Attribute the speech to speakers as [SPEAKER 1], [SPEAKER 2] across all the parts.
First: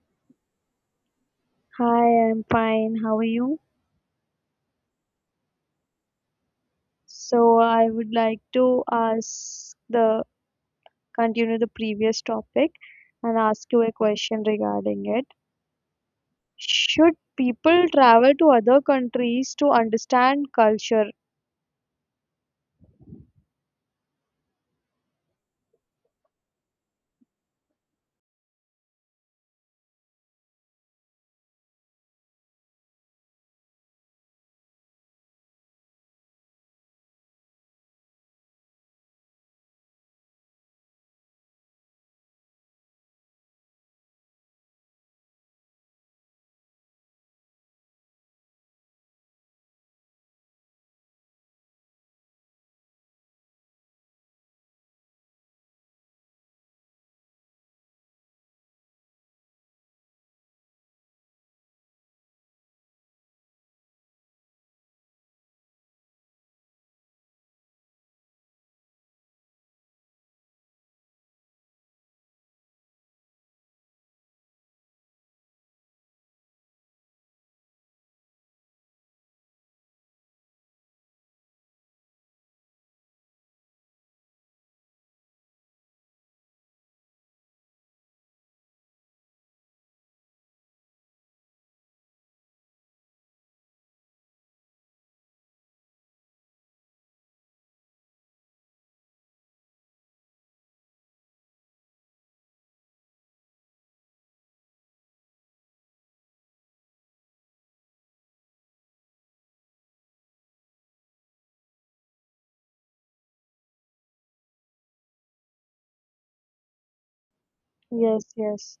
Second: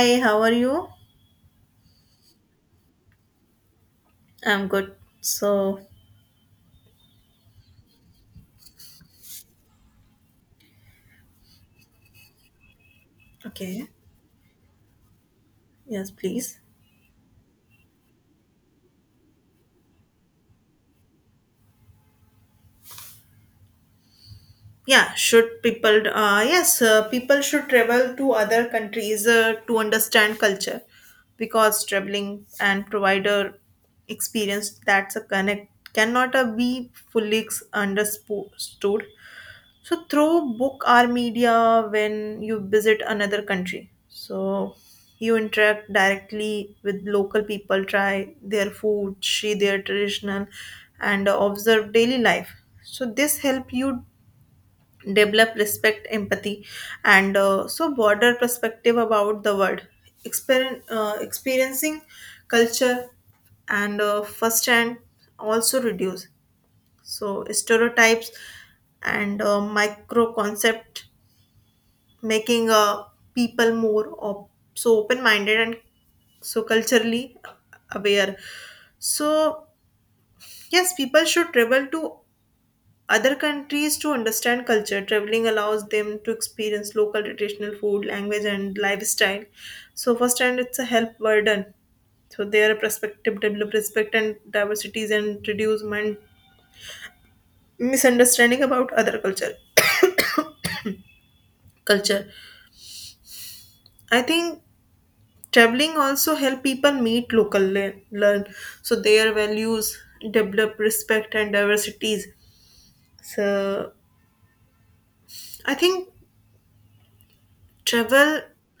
[SPEAKER 1] Hi, how are you?
[SPEAKER 2] Hi, I'm fine. How are you?
[SPEAKER 1] I'm good. So,
[SPEAKER 2] So I would like to ask the continue the previous topic and ask you
[SPEAKER 1] okay.
[SPEAKER 2] a question regarding it.
[SPEAKER 1] Yes, please.
[SPEAKER 2] Should people travel to other countries to understand culture?
[SPEAKER 1] Yeah, yes, people should travel to other countries to understand culture, because traveling and provider experience that's a connect cannot be fully understood. So through book or media when you visit another country. So you interact directly with local people, try their food, see their traditional and observe daily life. So this help you develop respect, empathy and so broader perspective about the world. Experiencing culture and first hand also reduce so stereotypes and micro concept, making people more so open minded and so culturally aware. So yes, people should travel to other countries to understand culture. Traveling allows them to experience local traditional food, language and lifestyle, so first hand it's a help burden so their perspective, develop respect and diversities and reduce mind misunderstanding about other culture. Culture, I think traveling also help people meet local learn so their values, develop respect and diversities. So I think
[SPEAKER 2] Yes,
[SPEAKER 1] travel.
[SPEAKER 2] yes,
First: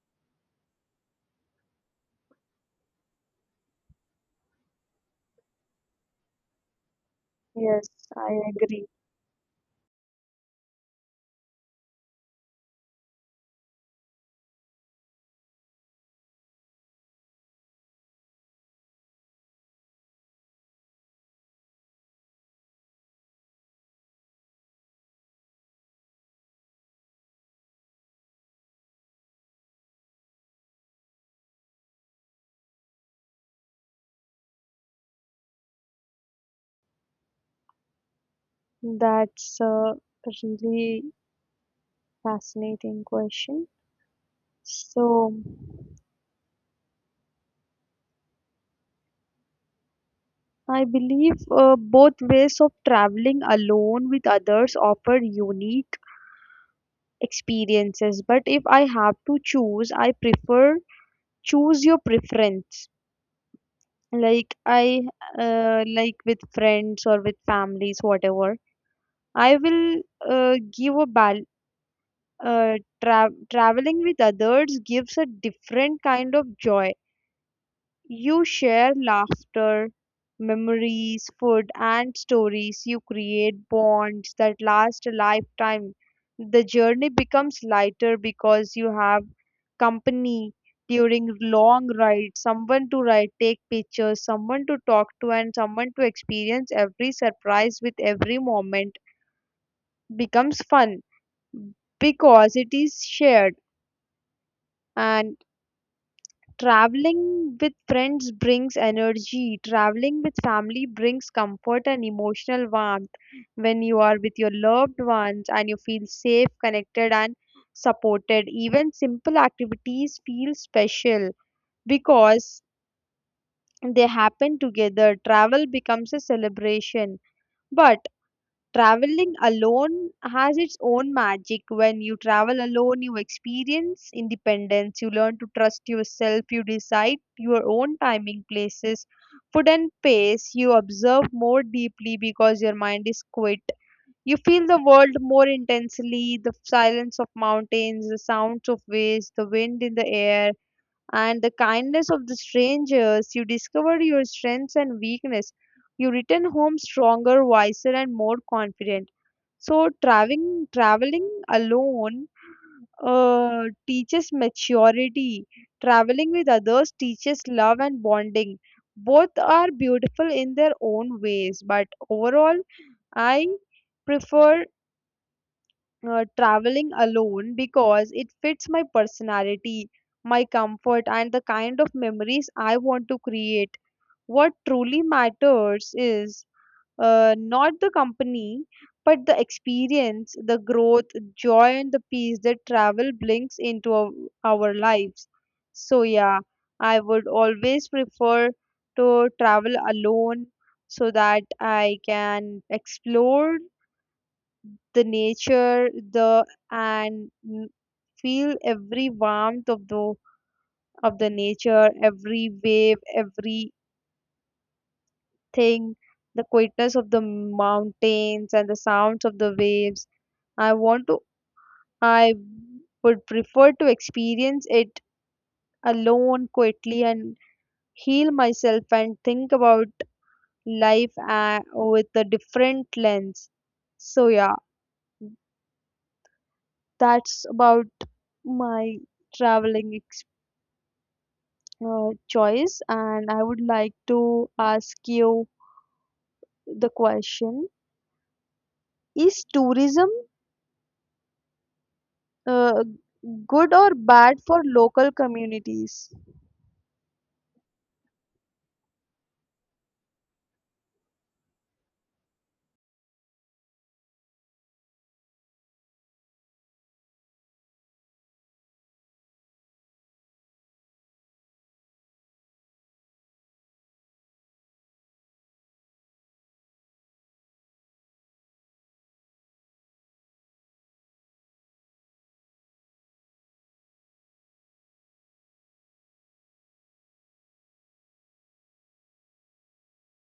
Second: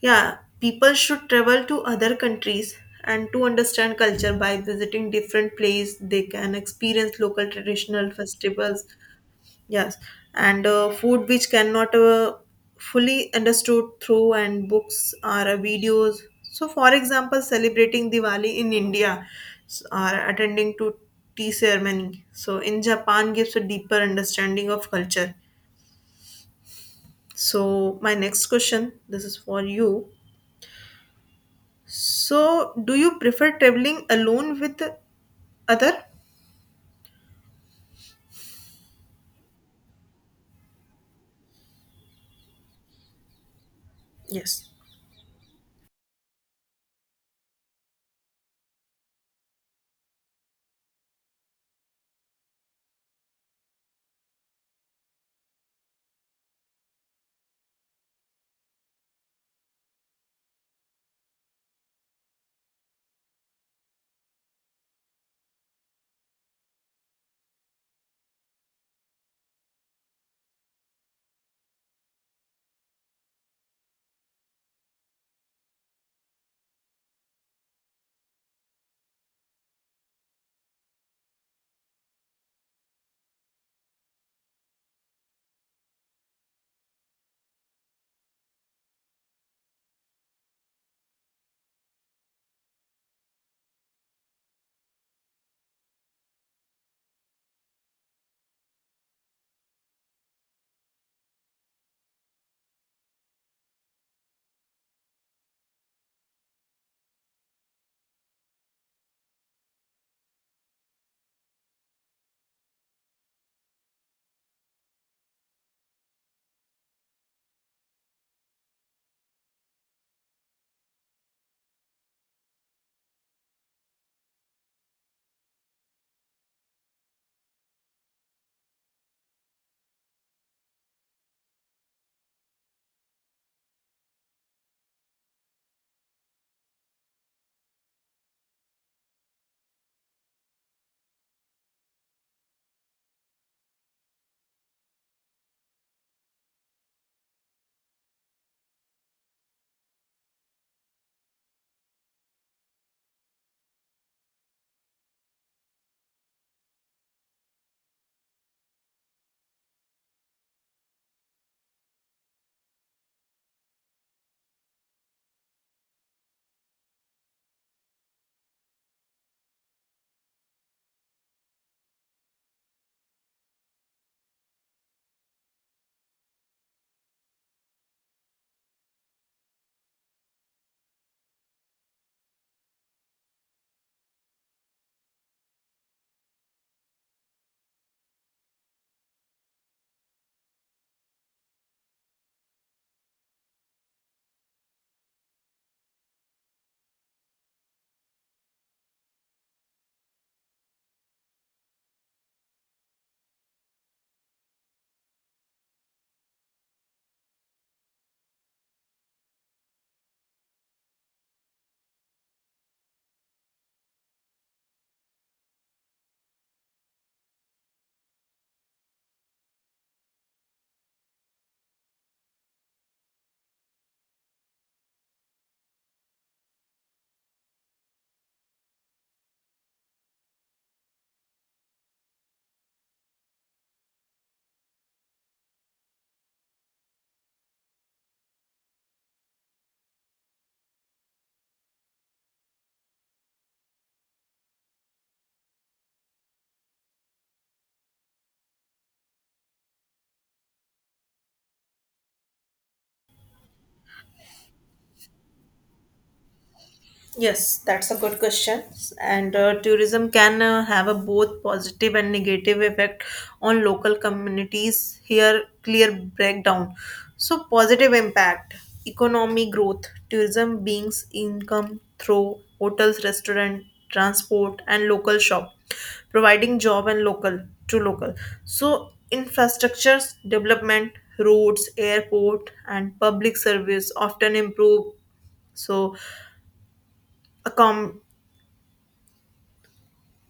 [SPEAKER 1] Yeah, people should travel to other countries and to understand culture by visiting different place. They can experience local
[SPEAKER 2] yes,
[SPEAKER 1] traditional
[SPEAKER 2] I
[SPEAKER 1] festivals.
[SPEAKER 2] agree.
[SPEAKER 1] Yes, and food which cannot fully understood through and books or videos. So, for example, celebrating Diwali in India or attending to tea ceremony. So, in Japan gives a deeper understanding of culture. So, my next question, this is for you. So, do you prefer traveling alone with other?
[SPEAKER 2] That's a really fascinating question.
[SPEAKER 1] Yes.
[SPEAKER 2] So I believe both ways of traveling alone with others offer unique experiences, but if I have to choose, I prefer choose your preference like I like with friends or with families, whatever. I will give a bal- uh, tra- Traveling with others gives a different kind of joy. You share laughter, memories, food, and stories. You create bonds that last a lifetime. The journey becomes lighter because you have company during long rides, someone to ride, take pictures, someone to talk to, and someone to experience every surprise with. Every moment becomes fun because it is shared. And Traveling with friends brings energy. Traveling with family brings comfort and emotional warmth. When you are with your loved ones and you feel safe, connected, and supported, even simple activities feel special because they happen together. Travel becomes a celebration. But Traveling alone has its own magic. When you travel alone, you experience independence, you learn to trust yourself, you decide your own timing, places, food, and pace. You observe more deeply because your mind is quiet. You feel the world more intensely, the silence of mountains, the sounds of waves, the wind in the air, and the kindness of the strangers. You discover your strengths and weakness. You return home stronger, wiser, and more confident. So traveling alone teaches maturity. Traveling with others teaches love and bonding. Both are beautiful in their own ways, but overall, I prefer traveling alone because it fits my personality, my comfort, and the kind of memories I want to create. What truly matters is not the company, but the experience, the growth, joy, and the peace that travel brings into our lives. So, yeah, I would always prefer to travel alone so that I can explore the nature, and n- feel every warmth of the nature, every wave, every thing, the quietness of the mountains and the sounds of the waves. I want to, I would prefer to experience it alone, quietly, and heal myself and think about life with a different lens. So, yeah, that's about my traveling ex- choice, and I would like to ask you the question. Is tourism uh, good or bad for local communities?
[SPEAKER 1] Yes, that's a good question. And tourism can have a both positive and negative effect on local communities. Here, clear breakdown. So, positive impact, economic growth, tourism brings income through hotels, restaurant, transport, and local shop, providing job and local to local. So, infrastructures development, roads, airport, and public service often improve. So, accom-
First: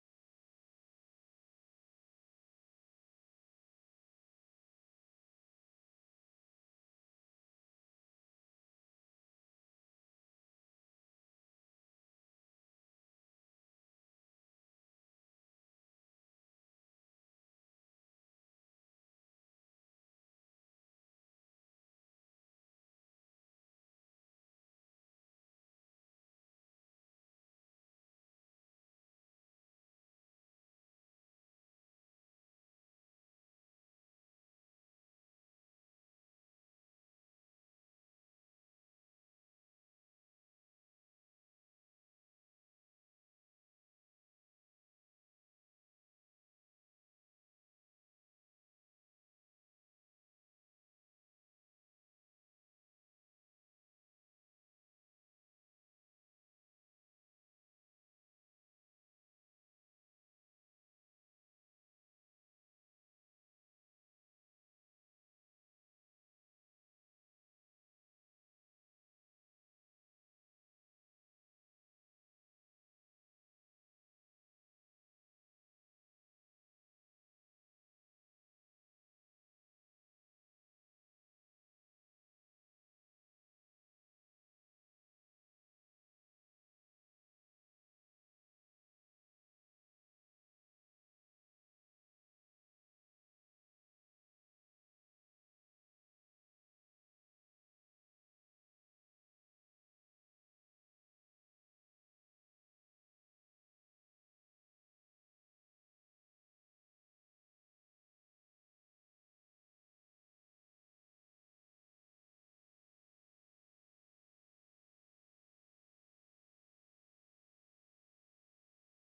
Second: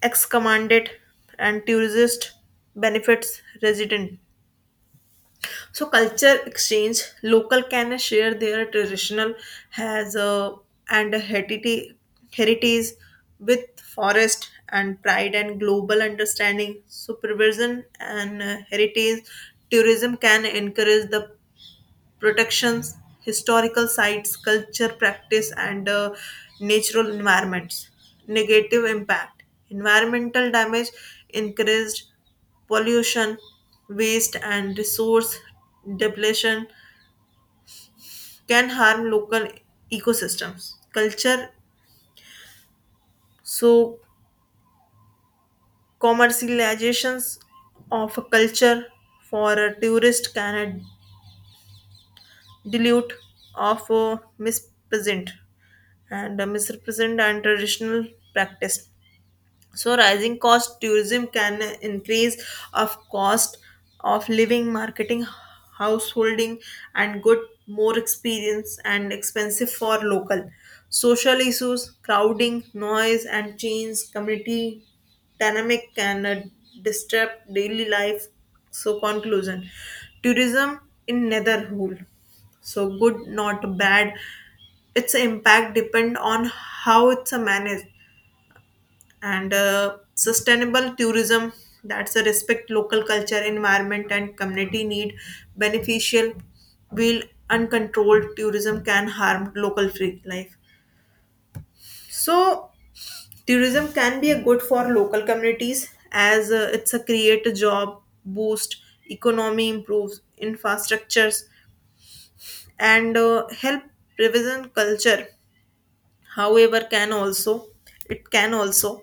[SPEAKER 1] ex-commanded and tourist benefits resident, so culture exchange, local can share their traditional has a and a heritage with forest and pride and global understanding, supervision and heritage. Tourism can encourage the protections, historical sites, culture practice, and natural environments. Negative impact, environmental damage, increased pollution, waste, and resource depletion can harm local ecosystems. Culture, so commercializations of a culture for a tourist can dilute of mispresent and misrepresent and traditional practice. So rising cost, tourism can increase of cost of living, marketing, householding, and good more experience and expensive for local. Social issues, crowding, noise, and change, community dynamic can disturb daily life. So conclusion, tourism in netherhood. So good, not bad. Its impact depend on how it's managed, and sustainable tourism that's a respect local culture environment and community need beneficial will. Uncontrolled tourism can harm local free life, so tourism can be a good for local communities as it's a create a job, boost economy, improves infrastructures and help revision culture. However can also it can also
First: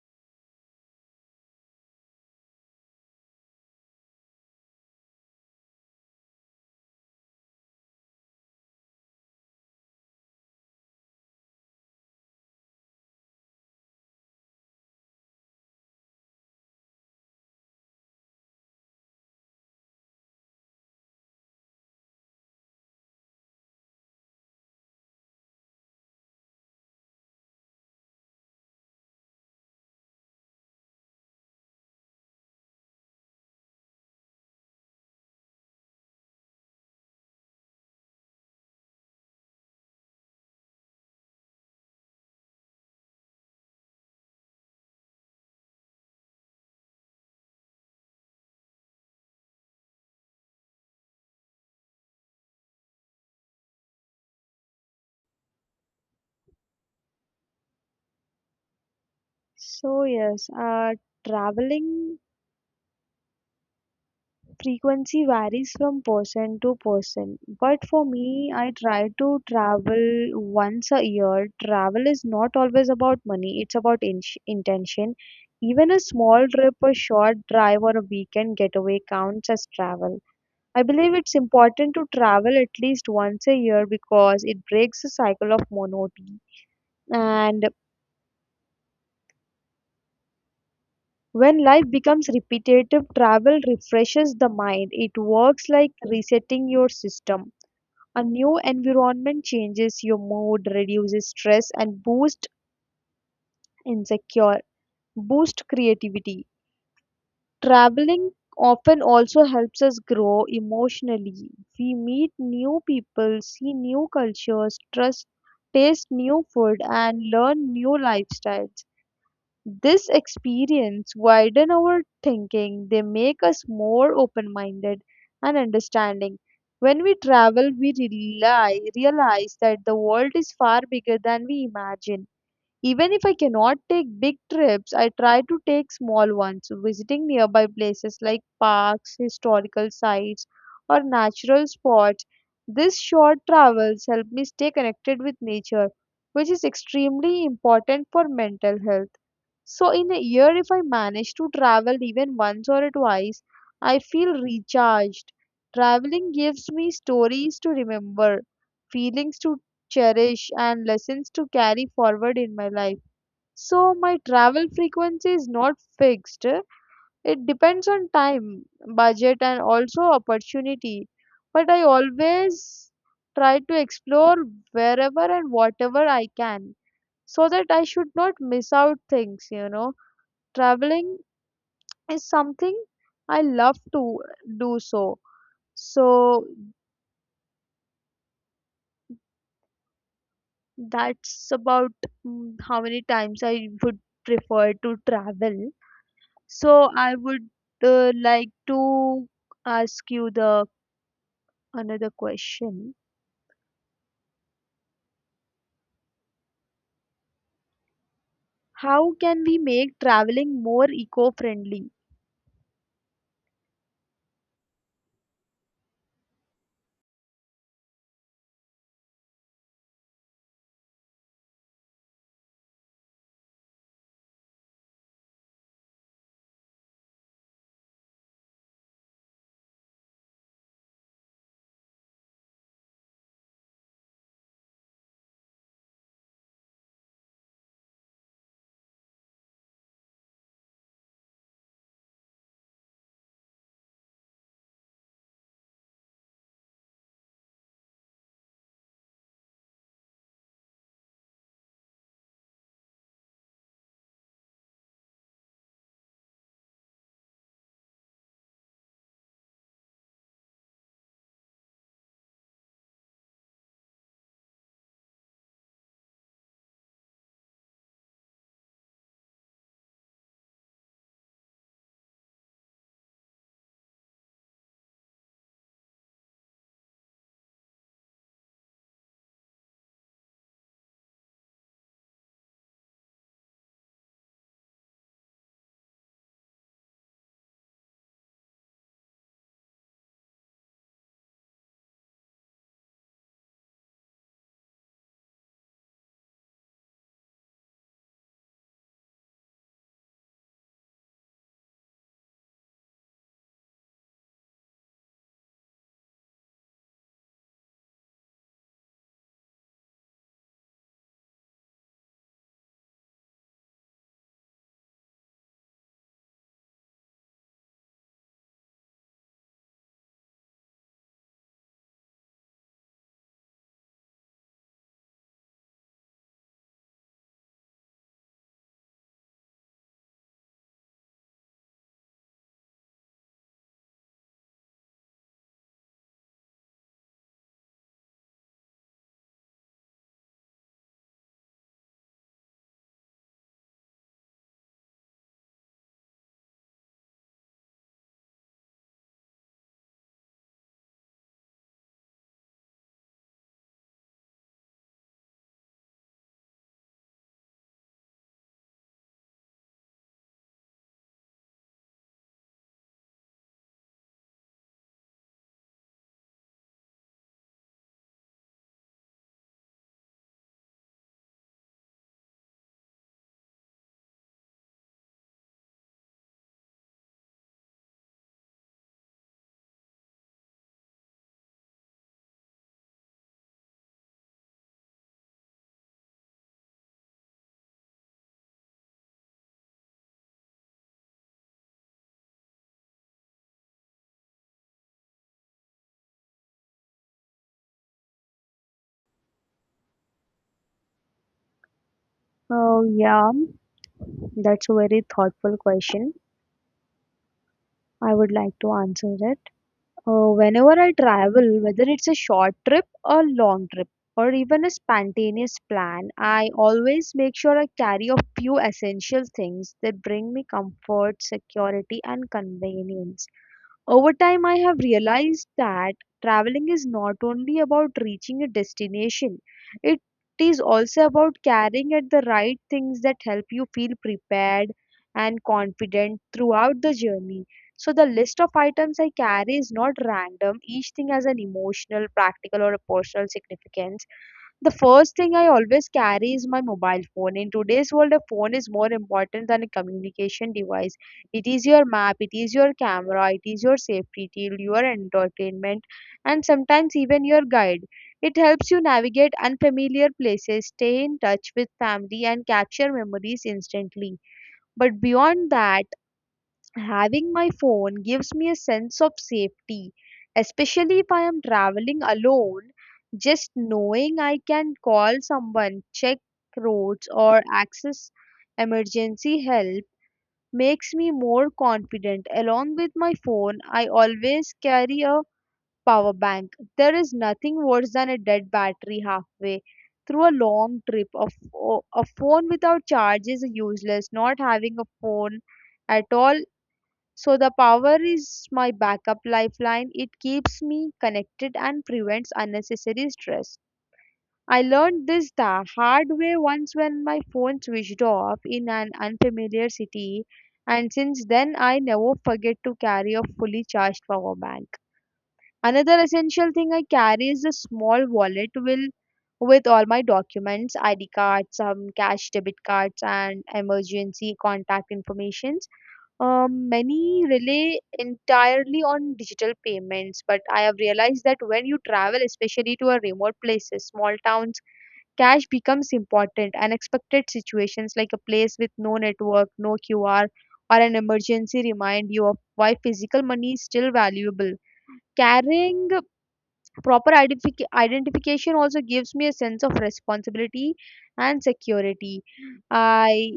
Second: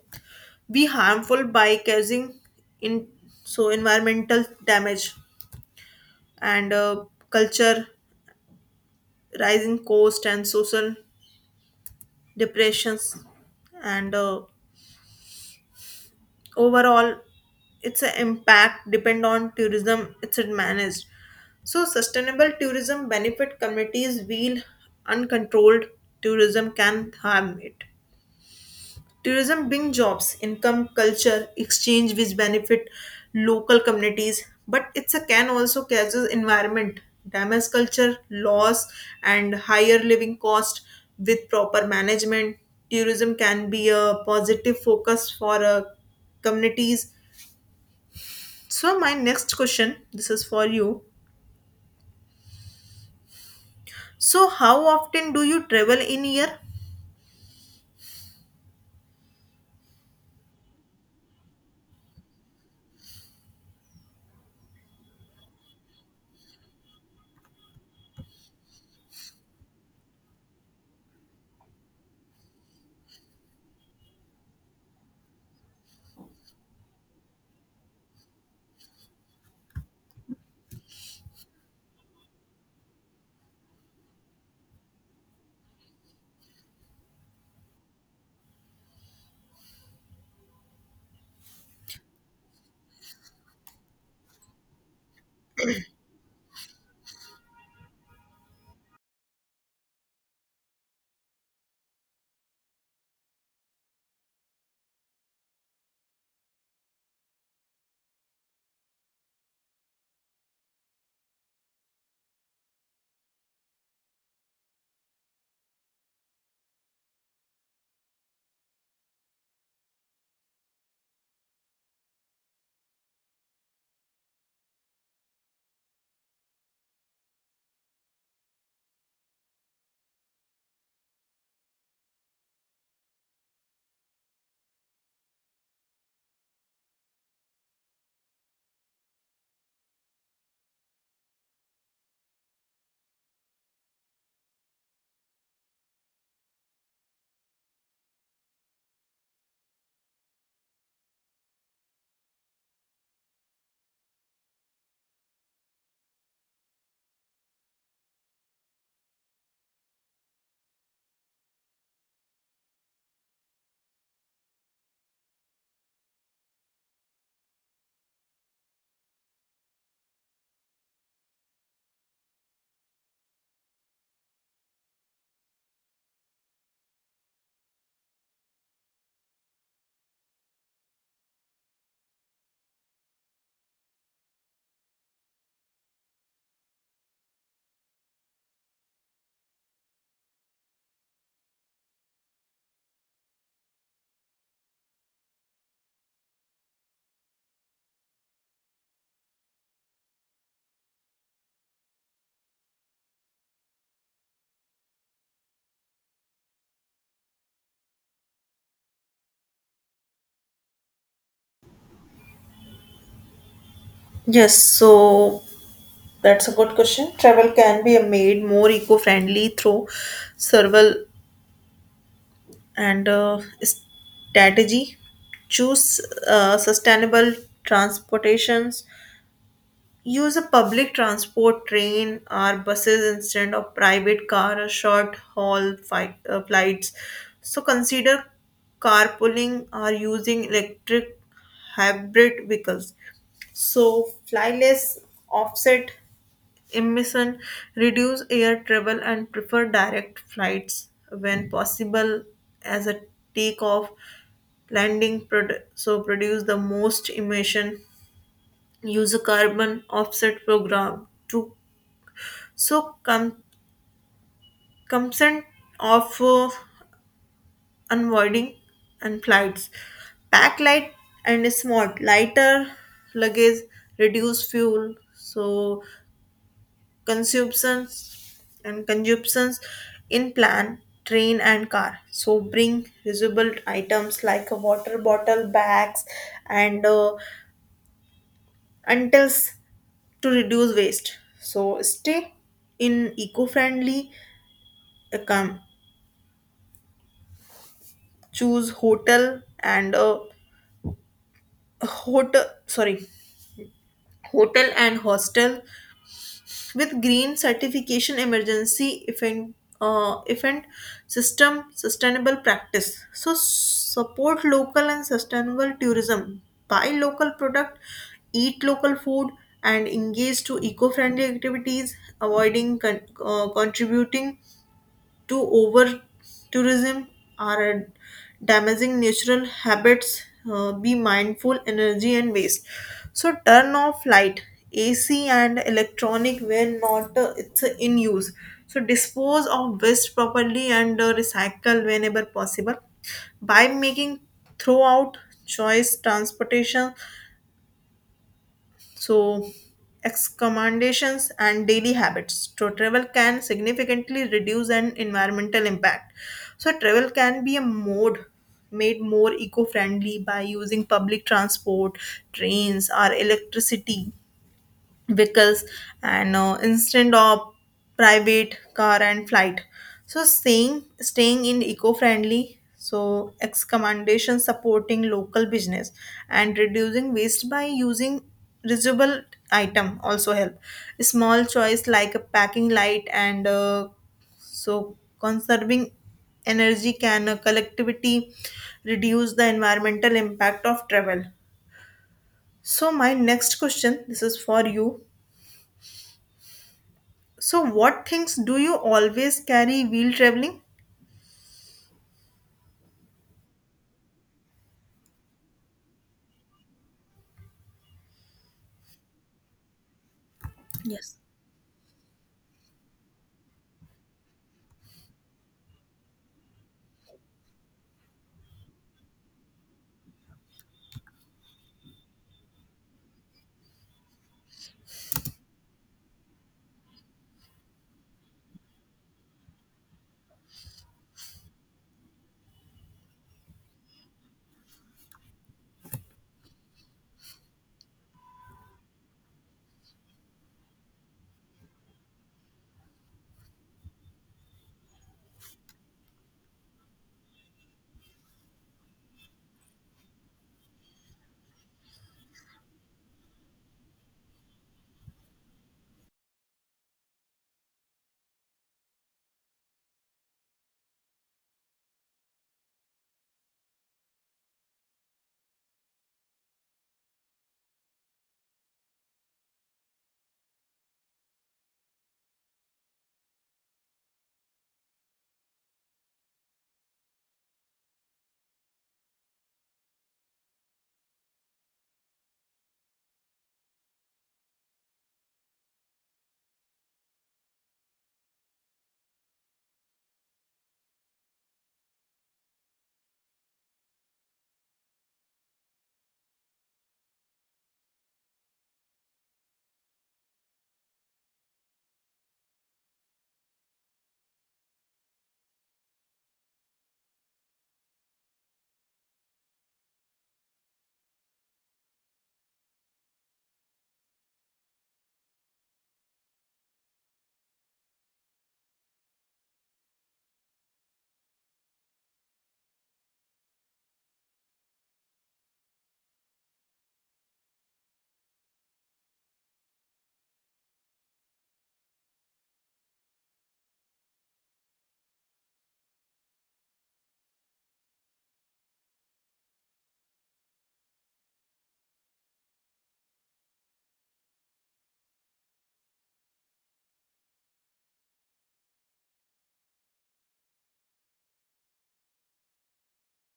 [SPEAKER 1] be harmful by causing in so environmental damage and culture, rising cost and social depressions, and overall its a impact depend on tourism it's it managed. So sustainable tourism benefit communities while uncontrolled tourism can harm it. Tourism brings jobs, income, culture, exchange which benefit local communities, but it's a can also causes environment damage, culture loss, and higher living cost. With proper management, tourism can be a positive focus for communities. So my next question, this is for you. So how often do you travel in year?
[SPEAKER 2] So, yes, traveling frequency varies from person to person. But for me, I try to travel once a year. Travel is not always about money, it's about intention. Even a small trip, a short drive, or a weekend getaway counts as travel. I believe it's important to travel at least once a year because it breaks the cycle of monotony. And When life becomes repetitive, travel refreshes the mind. It works like resetting your system. A new environment changes your mood, reduces stress, and insecure, boost creativity. Traveling often also helps us grow emotionally. We meet new people, see new cultures, trust, taste new food, and learn new lifestyles. This experience widen our thinking, they make us more open-minded and understanding. When we travel, realize that the world is far bigger than we imagine. Even if I cannot take big trips, I try to take small ones, visiting nearby places like parks, historical sites, or natural spots. These short travels help me stay connected with nature, which is extremely important for mental health. So, in a year, if I manage to travel even once or twice, I feel recharged. Traveling gives me stories to remember, feelings to cherish, and lessons to carry forward in my life. So, my travel frequency is not fixed. It depends on time, budget, and also opportunity. But I always try to explore wherever and whatever I can so that I should not miss out things. Traveling is something I love to do so. So that's about how many times I would prefer to travel. So I would like to ask you the another question. How can we make traveling more eco-friendly?
[SPEAKER 1] Yes, so that's a good question. Travel can be made more eco-friendly through several and strategy. Choose sustainable transportations, use a public transport, train or buses instead of private car or short haul flights. So consider carpooling or using electric hybrid vehicles. So fly less, offset emission, reduce air travel, and prefer direct flights when possible as a takeoff landing so produce the most emission. Use a carbon offset program to so com- consent of unvoiding and flights. Pack light and smart, lighter luggage reduce fuel so consumptions consumptions in plan, train and car. So bring reusable items like a water bottle, bags and untils to reduce waste. So stay in eco-friendly account. Choose hotel and hotel sorry hotel and hostel with green certification, emergency event uh, event system, sustainable practice. So support local and sustainable tourism, buy local product, eat local food and engage to eco-friendly activities, avoiding contributing to over tourism are damaging natural habits. Be mindful energy and waste, so turn off light, ac and electronic when not it's in use. So dispose of waste properly and recycle whenever possible by making throughout choice transportation. So, excommendations and daily habits. So, travel can significantly reduce an environmental impact. So, travel can be a mode made more eco-friendly by using public transport, trains, or electricity vehicles and instead of private car and flight. So staying in eco-friendly, so recommendation, supporting local business and reducing waste by using reusable item also help. Small choice like a packing light and so conserving energy can collectivity reduce the environmental impact of travel. So my next question, this is for you. So, what things do you always carry while traveling?
[SPEAKER 2] Oh yeah, that's a very thoughtful question. I would like to answer it. Whenever I
[SPEAKER 1] Yes,
[SPEAKER 2] travel, whether it's a short trip or long trip or even a spontaneous plan, I always make sure I carry a few essential things that bring me comfort, security, and convenience. Over time, I have realized that traveling is not only about reaching a destination, it is also about carrying at the right things that help you feel prepared and confident throughout the journey. So the list of items I carry is not random. Each thing has an emotional, practical, or a personal significance. The first thing I always carry is my mobile phone. In today's world, a phone is more important than a communication device. It is your map, it is your camera, it is your safety tool, your entertainment, and sometimes even your guide. It helps you navigate unfamiliar places, stay in touch with family, and capture memories instantly. But beyond that, having my phone gives me a sense of safety, especially if I am traveling alone. Just knowing I can call someone, check roads, or access emergency help makes me more confident. Along with my phone, I always carry a power bank. There is nothing worse than a dead battery halfway through a long trip. A phone without charge is useless. Not having a phone at all, so the power is my backup lifeline. It keeps me connected and prevents unnecessary stress. I learned this the hard way once when my phone switched off in an unfamiliar city, and since then I never forget to carry a fully charged power bank. Another essential thing I carry is a small wallet will with all my documents, ID cards, some cash, debit cards, and emergency contact information. Many rely entirely on digital payments, but I have realized that when you travel, especially to a remote places, small towns, cash becomes important. Unexpected situations like a place with no network, no QR, or an emergency remind you of why physical money is still valuable. Carrying proper identification also gives me a sense of responsibility and security. I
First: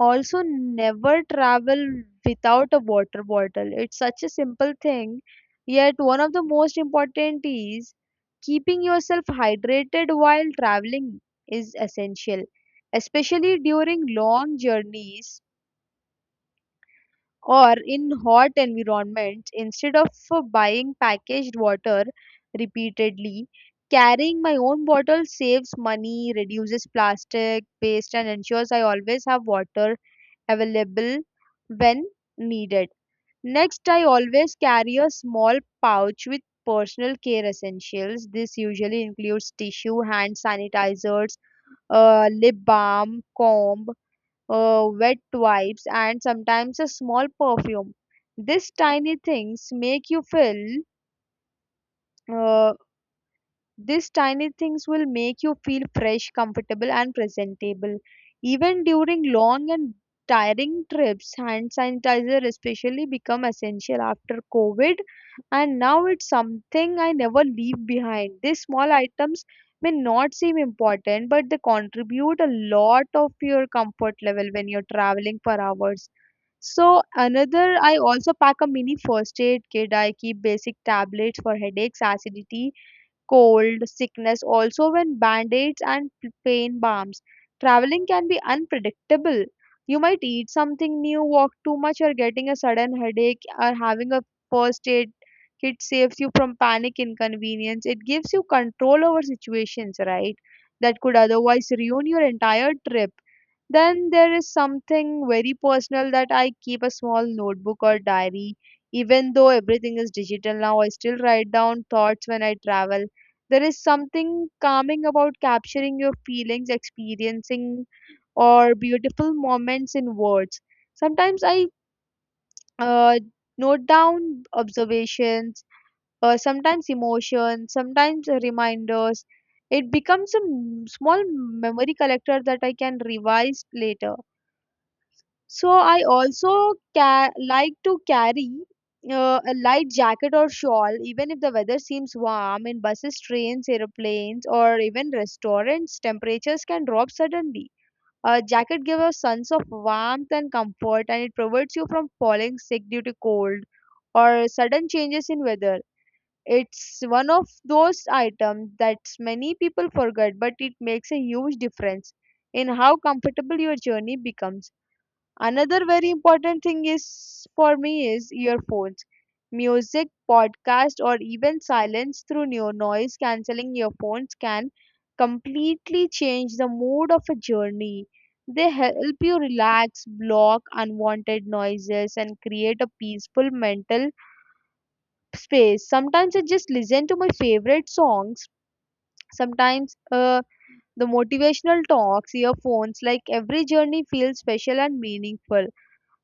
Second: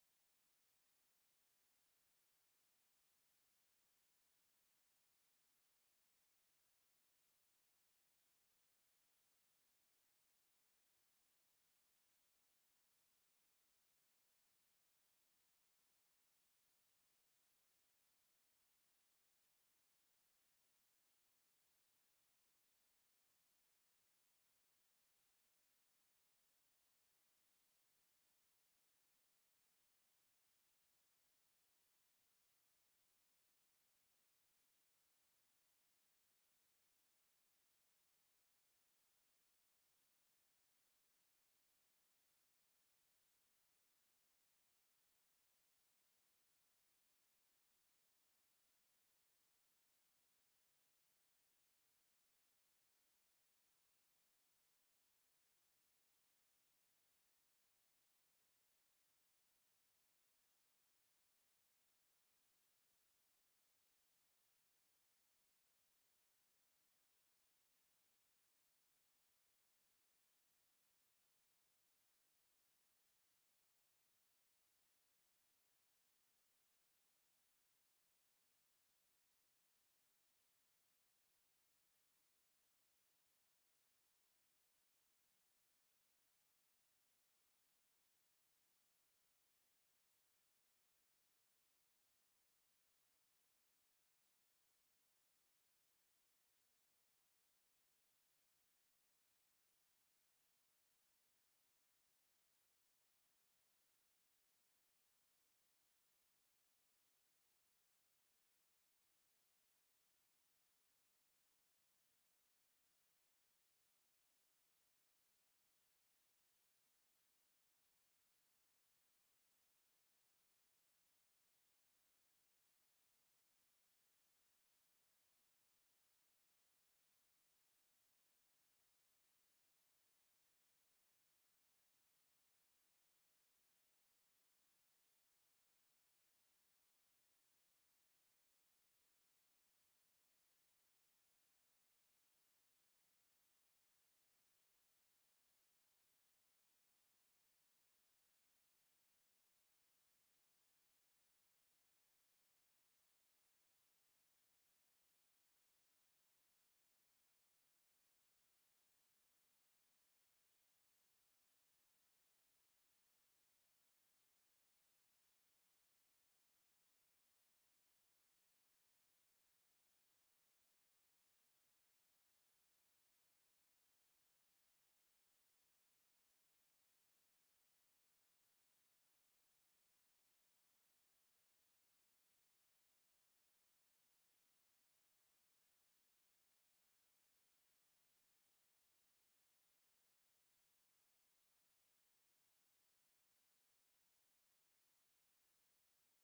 [SPEAKER 2] also never travel without a water bottle. It's such a simple thing, yet one of the most important is keeping yourself hydrated while traveling is essential, especially during long journeys or in hot environments. Instead of buying packaged water repeatedly, carrying my own bottle saves money, reduces plastic waste, and ensures I always have water available when needed. Next, I always carry a small pouch with personal care essentials. This usually includes tissue, hand sanitizers, lip balm, comb, wet wipes, and sometimes a small perfume. These tiny things make you feel uh, These tiny things will make you feel fresh, comfortable, and presentable. Even during long and tiring trips, hand sanitizer especially become essential after COVID, and now it's something I never leave behind. These small items may not seem important, but they contribute a lot of your comfort level when you're traveling for hours. So another, I also pack a mini first aid kit. I keep basic tablets for headaches, acidity, cold, sickness, also when band aids and pain balms. Traveling can be unpredictable. You might eat something new, walk too much, or getting a sudden headache, or having a first aid kit saves you from panic inconvenience. It gives you control over situations, right? That could otherwise ruin your entire trip. Then there is something very personal that I keep, a small notebook or diary. Even though everything is digital now, I still write down thoughts when I travel. There is something calming about capturing your feelings, experiencing or beautiful moments in words. Sometimes I uh, note down observations, sometimes emotions, sometimes reminders. It becomes a small memory collector that I can revise later. So I also like to carry a light jacket or shawl, even if the weather seems warm. In buses, trains, airplanes, or even restaurants, temperatures can drop suddenly. A jacket gives a sense of warmth and comfort, and it prevents you from falling sick due to cold or sudden changes in weather. It's one of those items that many people forget, but it makes a huge difference in how comfortable your journey becomes. Another very important thing is for me is earphones. Music, podcast, or even silence through no noise cancelling earphones can completely change the mood of a journey. They help you relax, block unwanted noises, and create a peaceful mental space. Sometimes I just listen to my favorite songs. Sometimes the motivational talks, earphones, like every journey feels special and meaningful.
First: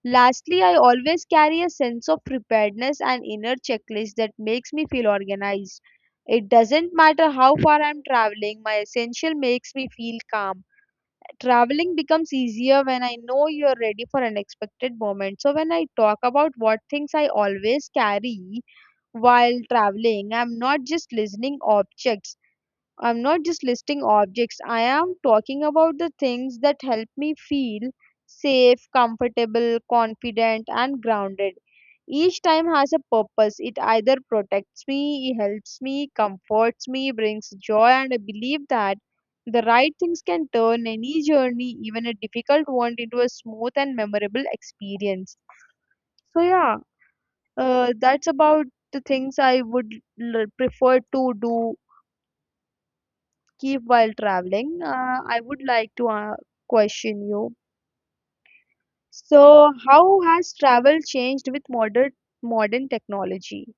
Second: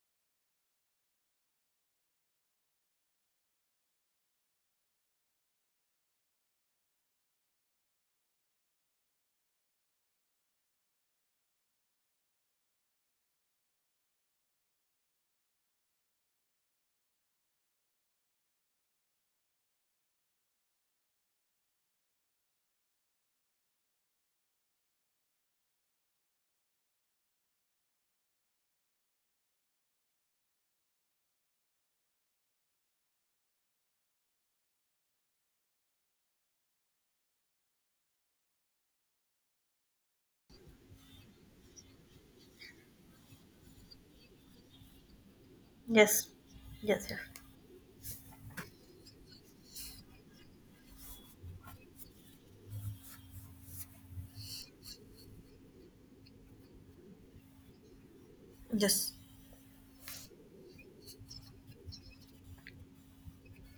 [SPEAKER 2] Lastly, I always carry a sense of preparedness and inner checklist that makes me feel organized. It doesn't matter how far I'm traveling, my essential makes me feel calm. Traveling becomes easier when I know you're ready for unexpected moments. So, when I talk about what things I always carry while traveling, I'm not just listening objects. I'm not just listing objects, I am talking about the things that help me feel safe, comfortable, confident, and grounded. Each time has a purpose. It either protects me, it helps me, comforts me, brings joy, and I believe that the right things can turn any journey, even a difficult one, into a smooth and memorable experience.
[SPEAKER 1] yes,
[SPEAKER 2] So, yeah,
[SPEAKER 1] yes, yes.
[SPEAKER 2] that's about the things I would prefer to do keep while traveling. I would like to question you.
[SPEAKER 1] Yes,
[SPEAKER 2] So, how has travel changed with modern technology?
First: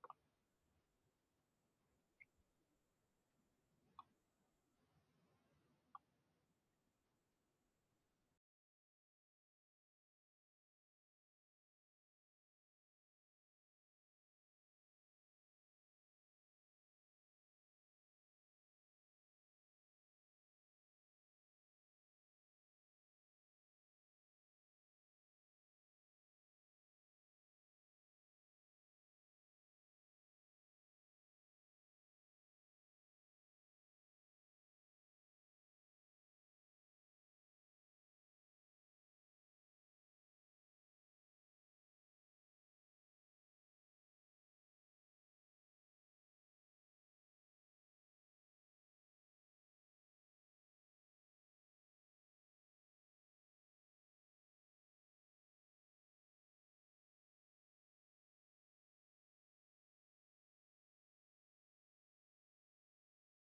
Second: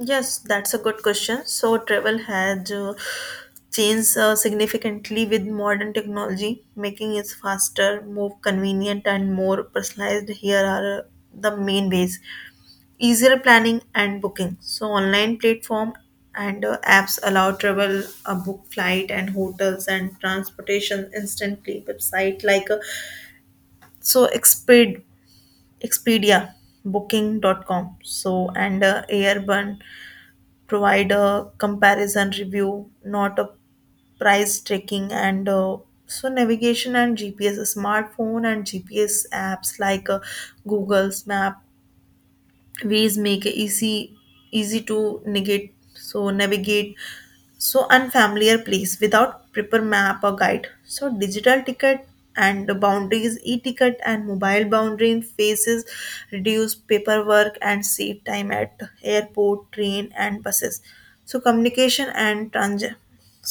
[SPEAKER 1] yes, that's a good question. So, travel has changed significantly with modern technology, making it faster, more convenient, and more personalized. Here are the main ways, easier planning and booking. So, online platform and apps allow travel, a book flight and hotels and transportation instantly. Website like so Exped, Expedia, Booking.com, so and Airburn provide a comparison review, not a price tracking, and so navigation and GPS. Smartphone and GPS apps like Google's Map, Waze make it easy to negate so navigate so unfamiliar place without proper map or guide. So digital ticket and the boundaries, e-ticket and mobile boundary faces reduce paperwork and save time at airport, train and buses. So communication and trans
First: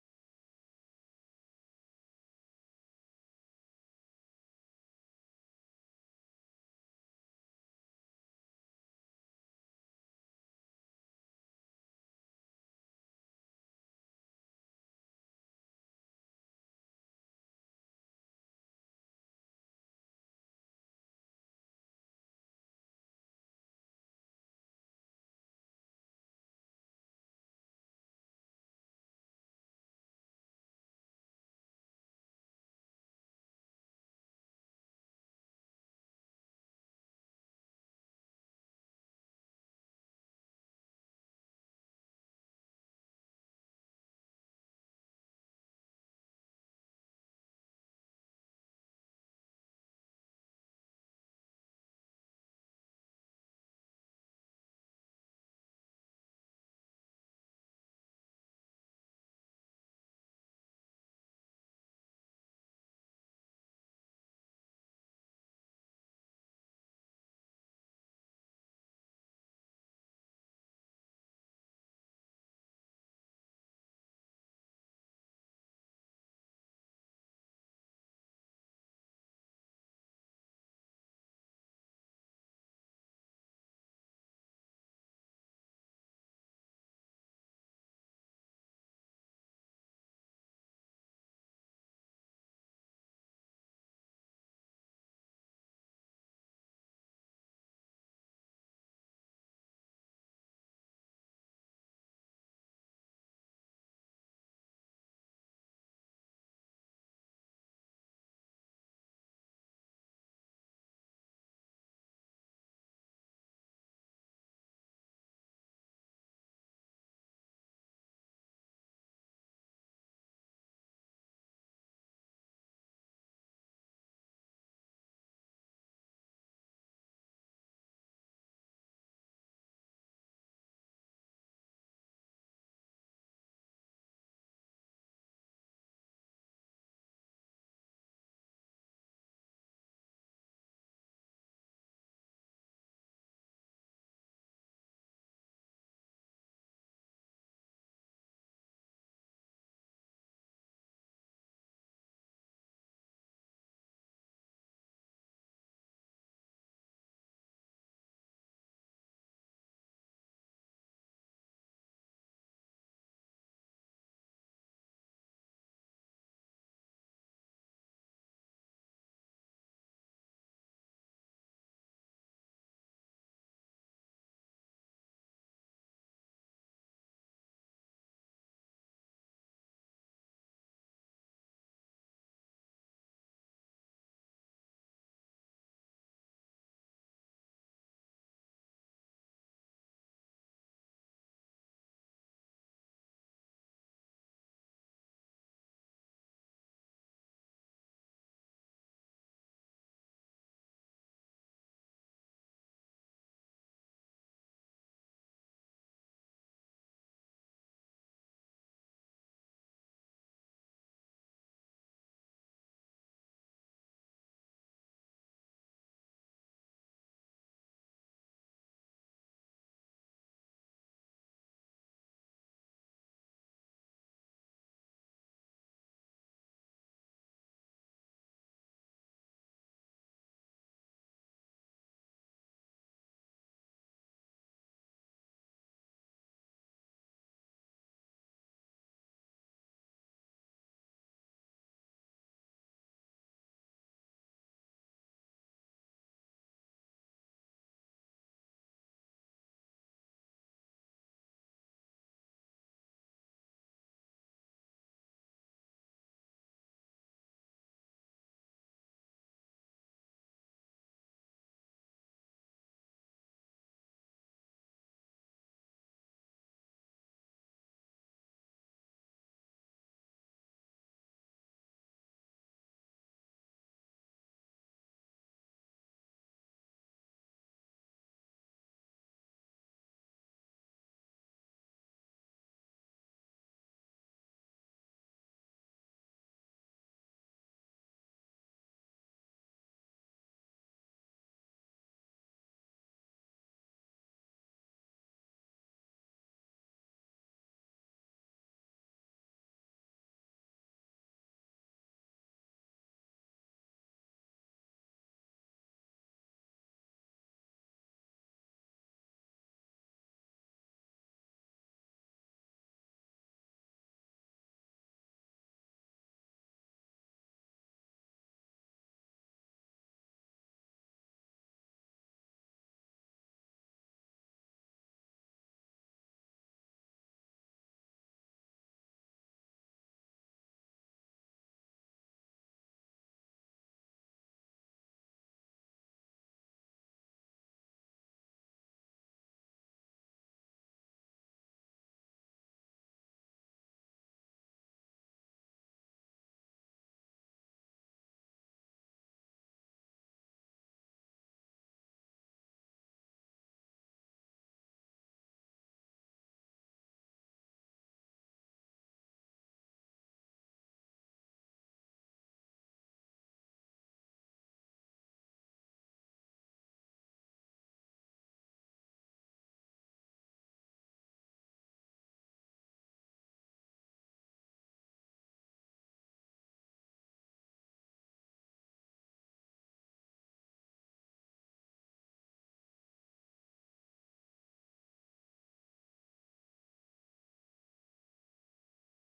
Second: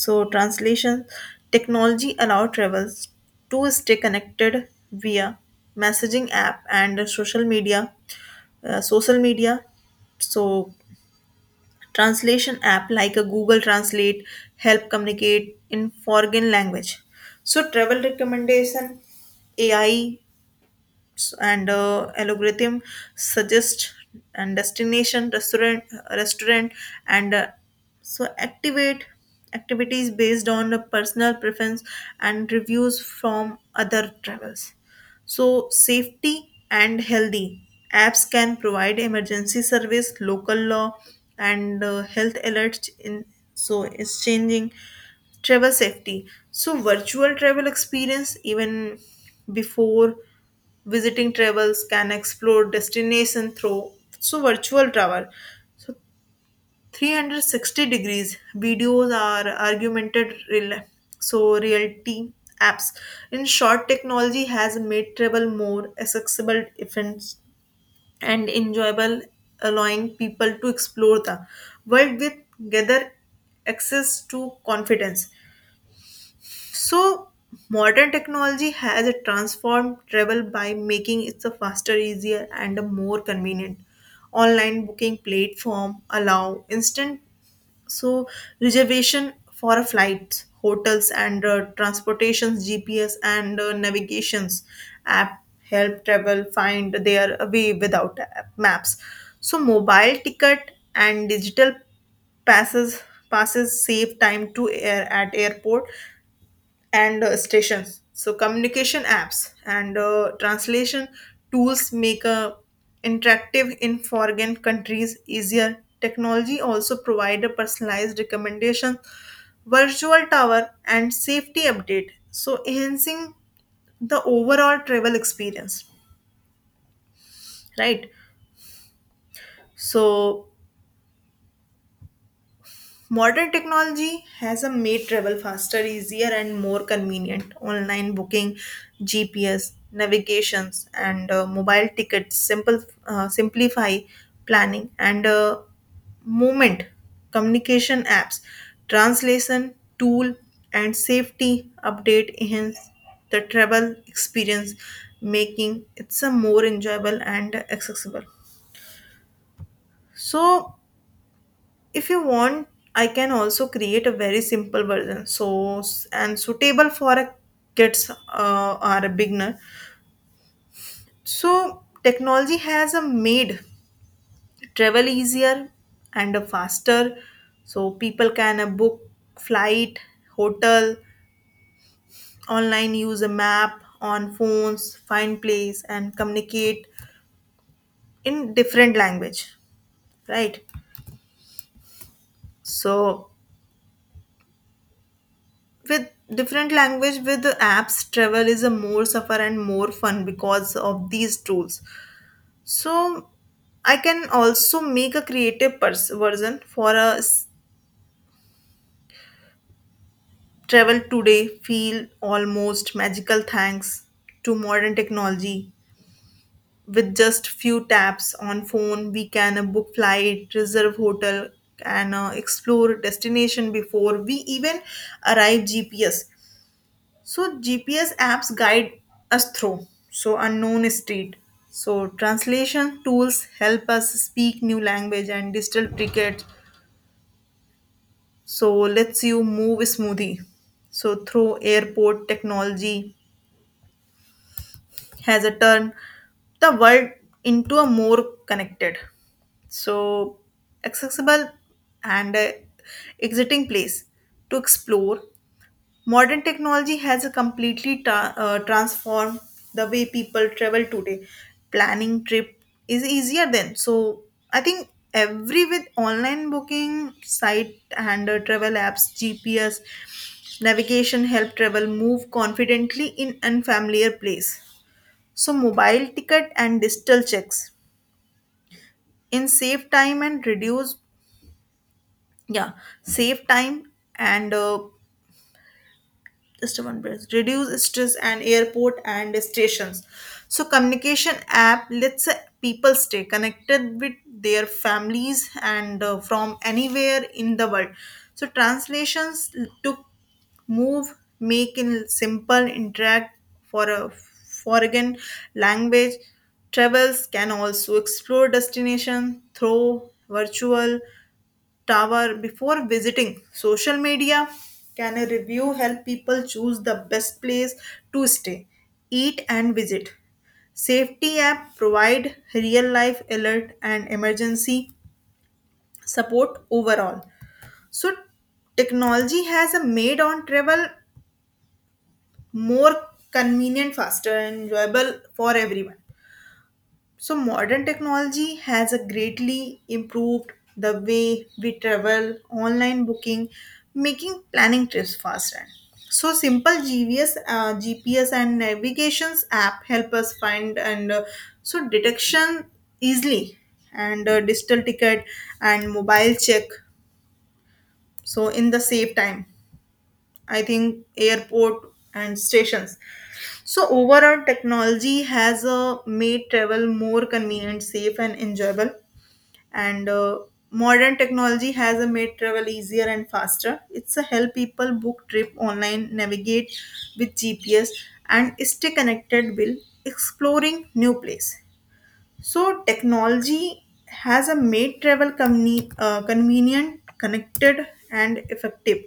[SPEAKER 1] so translation technology allow travelers to stay connected via messaging app and social media. So translation app like a google translate help communicate in foreign language. So travel recommendation, ai and algorithm suggest and destination restaurant and so activate activities based on a personal preference and reviews from other travels. So safety and healthy apps can provide emergency service, local law and health alerts in so it's changing travel safety. So virtual travel experience even before visiting, travels can explore destination through so virtual travel. So 360 degrees videos are augmented real so reality apps. In short, technology has made travel more accessible, events and enjoyable, allowing people to explore the world with gather access to confidence. So, modern technology has transformed travel by making it a faster, easier, and a more convenient. Online booking platform allow instant so reservation for a flights, hotels, and transportations. GPS and navigations app help travel find their way without app maps. So, mobile ticket and digital passes passes save time to air at airport and stations. So communication apps and translation tools make a interactive in foreign countries easier. Technology also provide a personalized recommendation, virtual tower, and safety update, so enhancing the overall travel experience, right? So modern technology has a made travel faster, easier, and more convenient. Online booking, GPS, navigations, and mobile tickets simple simplify planning and movement. Communication apps, translation tool, and safety update enhance the travel experience, making it's a more enjoyable and accessible. So if you want, I can also create a very simple version so and suitable for a kids or a beginner. So technology has made travel easier and faster. So people can book flight, hotel online, use a map on phones, find place and communicate in different language, right? So with different language with the apps, travel is a more suffer and more fun because of these tools. So I can also make a creative version for a travel today. Feel almost magical thanks to modern technology. With just few taps on phone we can book flight, reserve hotel and explore destination before we even arrive gps. So GPS apps guide us through so unknown street. So translation tools help us speak new language and digital tickets. So lets you move smoothly so through airport. Technology has a turn the world into a more connected, so accessible and exciting place to explore. Modern technology has completely transformed the way people travel today. Planning trip is easier then. So I think every with online booking site and travel apps, GPS, navigation help travel move confidently in unfamiliar place. So mobile ticket and digital checks in save time and reduce, yeah, save time and just a one breath reduce stress and airport and stations. So communication app lets people stay connected with their families and from anywhere in the world. So translations took move, make in simple interact for a foreign language. Travels can also explore destination through virtual tower before visiting. Social media can a review help people choose the best place to stay, eat and visit. Safety app provide real life alert and emergency support. Overall, so technology has a made on travel more convenient, faster and enjoyable for everyone. So, modern technology has a greatly improved the way we travel, online booking, making planning trips faster. So, simple GPS, and navigations app help us find and so detection easily, and digital ticket and mobile check. So, in the save time, I think, airport and stations. So, overall, technology has made travel more convenient, safe, and enjoyable. And modern technology has made travel easier and faster. It's a help people book trip online, navigate with gps and stay connected while exploring new place. So technology has a made travel convenient, connected and effective.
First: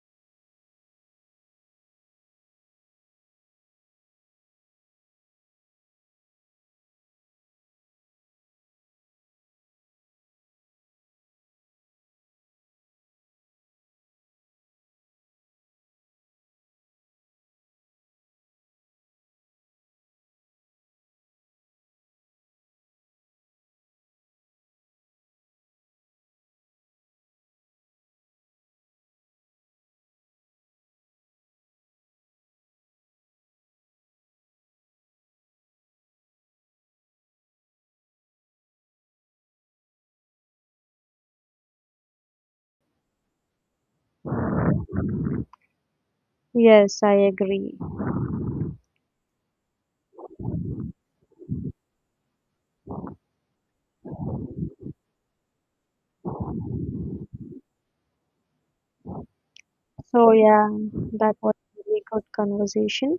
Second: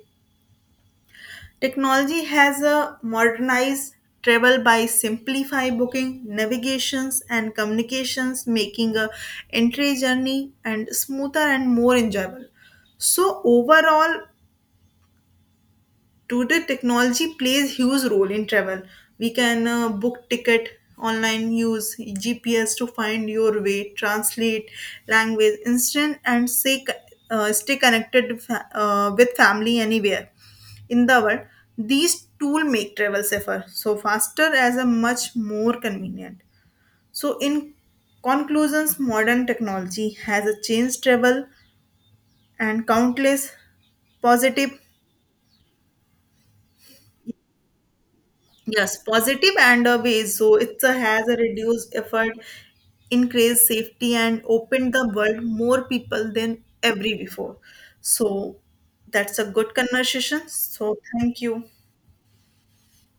[SPEAKER 1] Technology has modernized travel by simplifying booking, navigations, and communications, making a entry journey and smoother and more enjoyable. So overall, today, technology plays huge role in travel. We can book ticket online, use GPS to find your way, translate language instant, and stay connected with family anywhere in the world. These tools make travel safer, so faster as a much more convenient. So, in conclusions, modern technology has a changed travel and countless positive.
[SPEAKER 2] Yes, I agree.
[SPEAKER 1] Yes, positive and a ways. So it has a reduced effort, increased safety, and opened the world more people than every before. So that's a good
[SPEAKER 2] So,
[SPEAKER 1] conversation.
[SPEAKER 2] yeah,
[SPEAKER 1] So
[SPEAKER 2] that
[SPEAKER 1] thank
[SPEAKER 2] was
[SPEAKER 1] you.
[SPEAKER 2] a really good conversation.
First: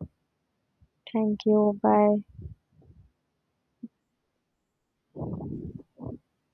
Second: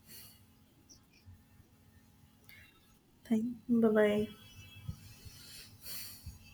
[SPEAKER 2] Thank you. Bye.
[SPEAKER 1] Thank. Bye bye.